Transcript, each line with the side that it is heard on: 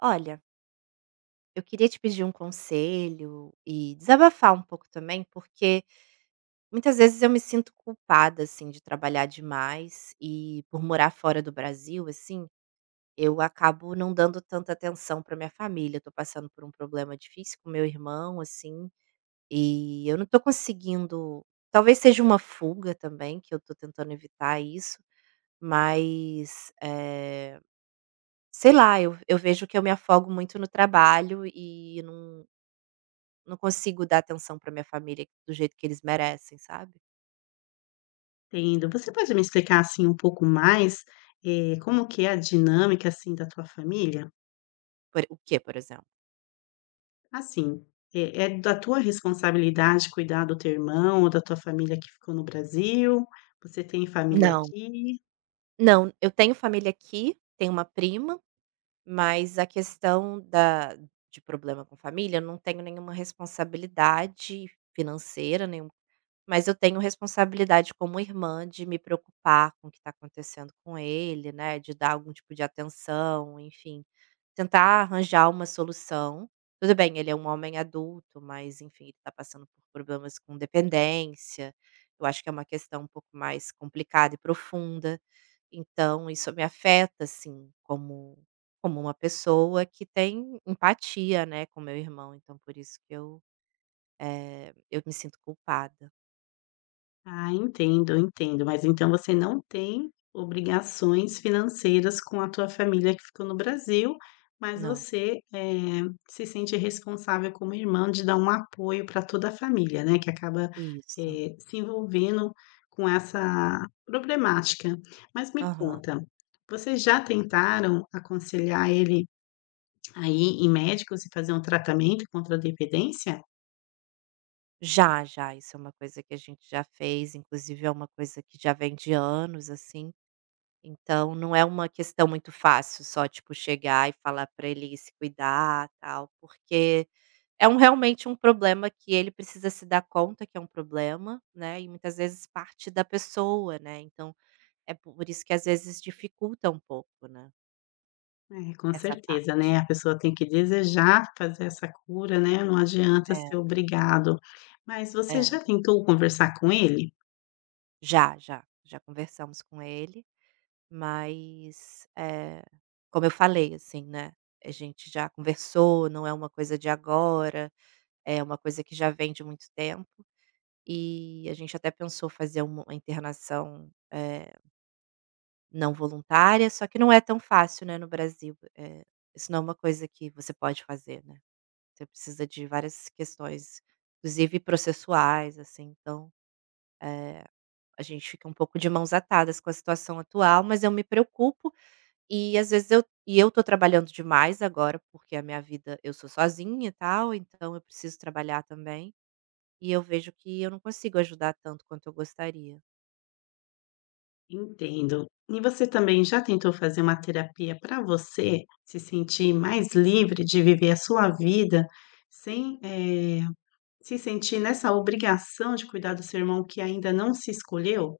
right: Olha, eu queria te pedir um conselho e desabafar um pouco também, porque muitas vezes eu me sinto culpada, assim, de trabalhar demais e por morar fora do Brasil, assim, eu acabo não dando tanta atenção para minha família. Eu tô passando por um problema difícil com meu irmão, assim, e eu não tô conseguindo. Talvez seja uma fuga também, que eu tô tentando evitar isso, mas sei lá, eu vejo que eu me afogo muito no trabalho e não consigo dar atenção pra minha família do jeito que eles merecem, sabe.
left: Entendo. Você pode me explicar, assim, um pouco mais, como que é a dinâmica, assim, da tua família?
right: Por o que, por exemplo?
left: Assim, é da tua responsabilidade cuidar do teu irmão ou da tua família que ficou no Brasil? Você tem família
right: Não.
left: aqui?
right: Não, eu tenho família aqui, tenho uma prima, mas a questão da de problema com família, eu não tenho nenhuma responsabilidade financeira, nenhum mas eu tenho responsabilidade como irmã de me preocupar com o que está acontecendo com ele, né, de dar algum tipo de atenção, enfim. Tentar arranjar uma solução. Tudo bem, ele é um homem adulto, mas enfim, ele tá passando por problemas com dependência. Eu acho que é uma questão um pouco mais complicada e profunda. Então isso me afeta, assim, como como uma pessoa que tem empatia, né, com meu irmão. Então por isso que eu me sinto culpada.
left: Ah, entendo, entendo. Mas então você não tem obrigações financeiras com a tua família que ficou no Brasil, mas
right: Não.
left: você, se sente responsável como irmã de dar um apoio para toda a família, né, que acaba,
right: Isso.
left: se envolvendo com essa problemática. Mas me
right: Aham.
left: conta, vocês já tentaram aconselhar ele a ir em médicos e fazer um tratamento contra a dependência?
right: Já, já. Isso é uma coisa que a gente já fez, inclusive é uma coisa que já vem de anos, assim. Então não é uma questão muito fácil só, tipo, chegar e falar para ele se cuidar, tal, porque é um realmente um problema que ele precisa se dar conta que é um problema, né, e muitas vezes parte da pessoa, né, então é por isso que às vezes dificulta um pouco, né,
left: É, com
right: essa
left: certeza, né,
right: parte.
left: a pessoa tem que desejar fazer essa cura, né, não adianta ser
right: É,
left: obrigado. Mas você
right: é.
left: já tentou conversar com ele?
right: Já, já, já conversamos com ele, mas, como eu falei, assim, né, a gente já conversou, não é uma coisa de agora, é uma coisa que já vem de muito tempo. E a gente até pensou fazer uma internação, não voluntária, só que não é tão fácil, né, no Brasil, isso não é uma coisa que você pode fazer, né, você precisa de várias questões, inclusive processuais, assim, então a gente fica um pouco de mãos atadas com a situação atual, mas eu me preocupo e às vezes eu tô trabalhando demais agora, porque a minha vida eu sou sozinha e tal, então eu preciso trabalhar também, e eu vejo que eu não consigo ajudar tanto quanto eu gostaria.
left: Entendo. E você também já tentou fazer uma terapia para você se sentir mais livre de viver a sua vida sem, se sentir nessa obrigação de cuidar do seu irmão que ainda não se escolheu?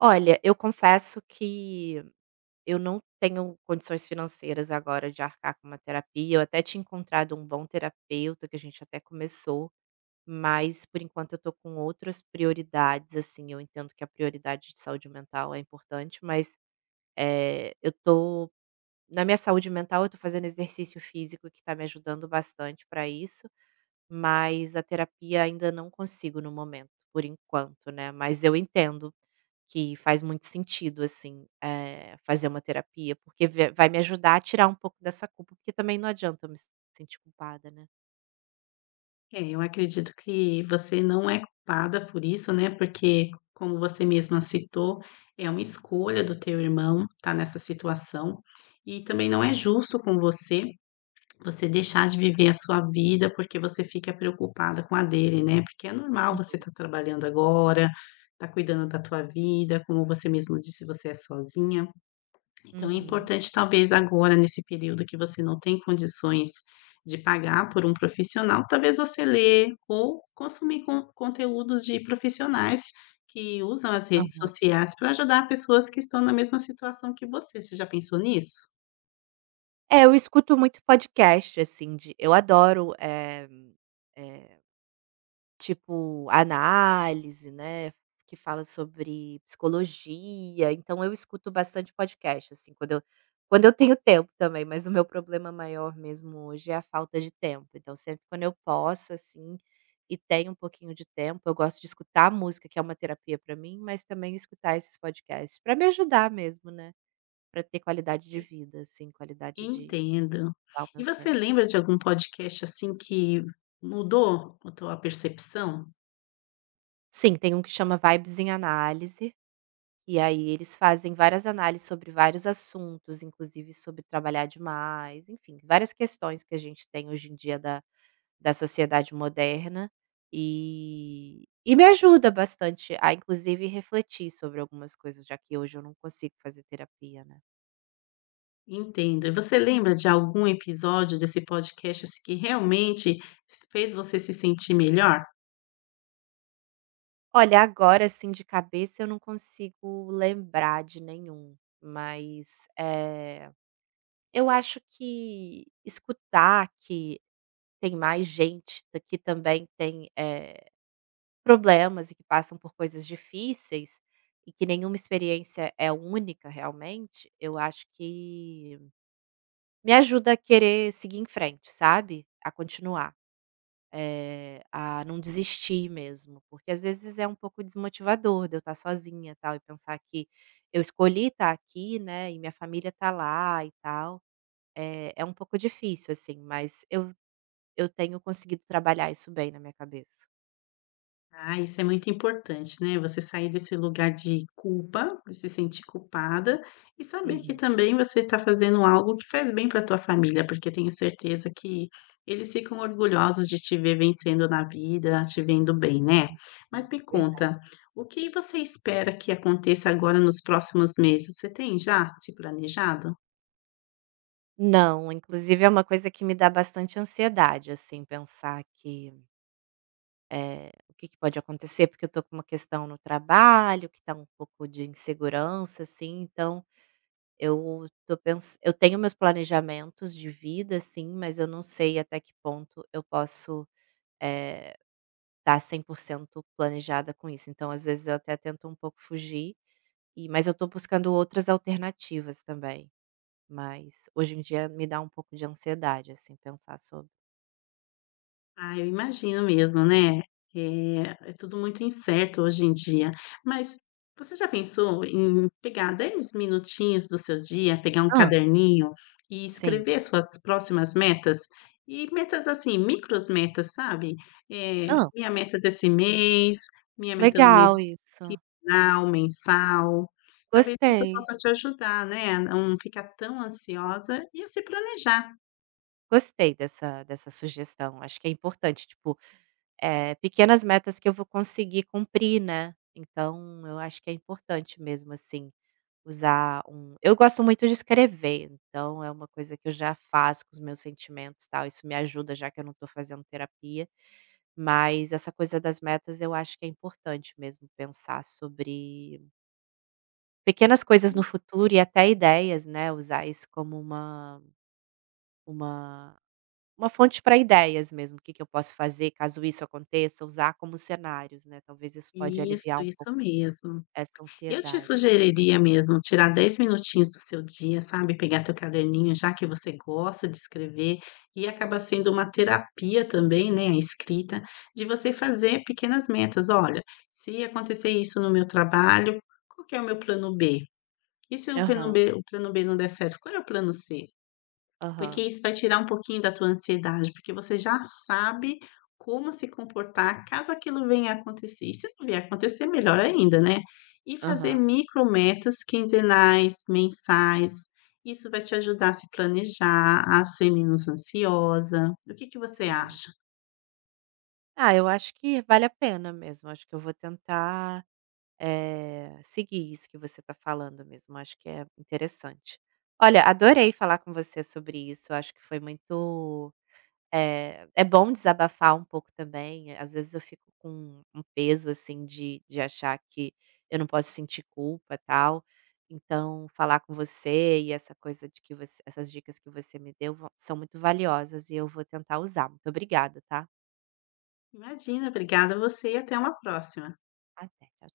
right: Olha, eu confesso que eu não tenho condições financeiras agora de arcar com uma terapia. Eu até tinha encontrado um bom terapeuta, que a gente até começou, mas por enquanto eu tô com outras prioridades, assim. Eu entendo que a prioridade de saúde mental é importante, mas eu tô. Na minha saúde mental, eu tô fazendo exercício físico que tá me ajudando bastante para isso, mas a terapia ainda não consigo no momento, por enquanto, né? Mas eu entendo que faz muito sentido, assim, fazer uma terapia, porque ve vai me ajudar a tirar um pouco dessa culpa, porque também não adianta eu me sentir culpada, né.
left: É, eu acredito que você não é culpada por isso, né, porque como você mesma citou, é uma escolha do teu irmão estar nessa situação, e também não é justo com você, você deixar de viver a sua vida porque você fica preocupada com a dele, né, porque é normal você estar trabalhando agora, estar cuidando da tua vida, como você mesmo disse, você é sozinha. Então é
right: Uhum.
left: importante talvez agora nesse período que você não tem condições de pagar por um profissional, talvez você ler ou consumir conteúdos de profissionais que usam as redes
right: Aham.
left: sociais para ajudar pessoas que estão na mesma situação que você. Você já pensou nisso?
right: É, eu escuto muito podcast, assim, de eu adoro, eh tipo, análise, né, que fala sobre psicologia, então eu escuto bastante podcast, assim, quando eu tenho tempo também, mas o meu problema maior mesmo hoje é a falta de tempo, então sempre quando eu posso, assim, e tenho um pouquinho de tempo, eu gosto de escutar música, que é uma terapia para mim, mas também escutar esses podcasts para me ajudar mesmo, né, para ter qualidade de vida, assim, qualidade de
left: Entendo.
right: dar o
left: E
right: meu
left: você
right: tempo.
left: lembra de algum podcast, assim, que mudou a tua percepção?
right: Sim, tem um que chama Vibes em Análise. E aí eles fazem várias análises sobre vários assuntos, inclusive sobre trabalhar demais, enfim, várias questões que a gente tem hoje em dia da sociedade moderna, e me ajuda bastante a inclusive refletir sobre algumas coisas, já que hoje eu não consigo fazer terapia, né.
left: Entendo. E você lembra de algum episódio desse podcast, assim, que realmente fez você se sentir melhor?
right: Olha, agora assim de cabeça eu não consigo lembrar de nenhum, mas, eu acho que escutar que tem mais gente ta que também tem, problemas e que passam por coisas difíceis, e que nenhuma experiência é única realmente, eu acho que me ajuda a querer seguir em frente, sabe? A continuar, a não desistir mesmo, porque às vezes é um pouco desmotivador de eu estar sozinha, tal, e pensar que eu escolhi estar aqui, né, e minha família está lá e tal, é um pouco difícil assim, mas eu tenho conseguido trabalhar isso bem na minha cabeça.
left: Ah, isso é muito importante, né, você sair desse lugar de culpa, de se sentir culpada, e saber que
right: Uhum,
left: também você está fazendo algo que faz bem para tua família, porque tenho certeza que eles ficam orgulhosos de te ver vencendo na vida, te vendo bem, né. Mas me
right: verdade.
left: conta, o que você espera que aconteça agora nos próximos meses? Você tem já se planejado?
right: Não, inclusive é uma coisa que me dá bastante ansiedade, assim, pensar que, o que que pode acontecer, porque eu tô com uma questão no trabalho, que tá um pouco de insegurança, assim, então eu tô pens eu tenho meus planejamentos de vida, assim, mas eu não sei até que ponto eu posso, eh, tá 100% planejada com isso. Então, às vezes, eu até tento um pouco fugir, e mas eu tô buscando outras alternativas também. Mas hoje em dia me dá um pouco de ansiedade, assim, pensar sobre.
left: Ah, eu imagino mesmo, né. Eh, É tudo muito incerto hoje em dia. Mas você já pensou em pegar 10 minutinhos do seu dia, pegar um
right: Ah,
left: caderninho e
right: sim,
left: escrever suas próximas metas? E metas, assim, micros metas, sabe.
right: ah,
left: Minha meta desse mês, minha meta do mês
right: legal isso,
left: quinzenal, mensal. Talvez isso
right: gostei,
left: possa te ajudar, né, a não ficar tão ansiosa e a se planejar.
right: gostei dessa sugestão, acho que é importante, tipo, pequenas metas que eu vou conseguir cumprir, né, então eu acho que é importante mesmo, assim. Usar um eu gosto muito de escrever, então é uma coisa que eu já faço com os meus sentimentos, tal, isso me ajuda, já que eu não estou fazendo terapia, mas essa coisa das metas eu acho que é importante mesmo pensar sobre pequenas coisas no futuro e até ideias, né, usar isso como uma uma fonte para ideias mesmo, o que que eu posso fazer caso isso aconteça, usar como cenários, né, talvez isso pode
left: Isso,
right: aliviar um
left: isso
right: pouco
left: mesmo.
right: essa
left: Eu te
right: ansiedade.
left: sugeriria mesmo tirar 10 minutinhos do seu dia, sabe, pegar teu caderninho, já que você gosta de escrever, e acaba sendo uma terapia também, né, a escrita, de você fazer pequenas metas. Olha, se acontecer isso no meu trabalho, qual que é o meu plano B? E se o plano
right: Aham,
left: B, o plano B não der certo, qual é o plano C? Porque
right: aham,
left: isso vai tirar um pouquinho da tua ansiedade, porque você já sabe como se comportar caso aquilo venha a acontecer. E se não vier a acontecer, melhor ainda, né. E fazer
right: aham,
left: micrometas quinzenais, mensais, isso vai te ajudar a se planejar, a ser menos ansiosa. O que que você
right: sim.
left: acha?
right: Ah, eu acho que vale a pena mesmo. Acho que eu vou tentar, seguir isso que você está falando mesmo. Acho que é interessante. Olha, adorei falar com você sobre isso. Acho que foi muito, é bom desabafar um pouco também. Às vezes eu fico com um peso, assim, de achar que eu não posso sentir culpa, tal. Então, falar com você e essa coisa de que você essas dicas que você me deu vão são muito valiosas e eu vou tentar usar. Muito obrigada, tá?
left: Imagina, obrigada a você e até uma próxima.
right: Até. Tchau, tchau.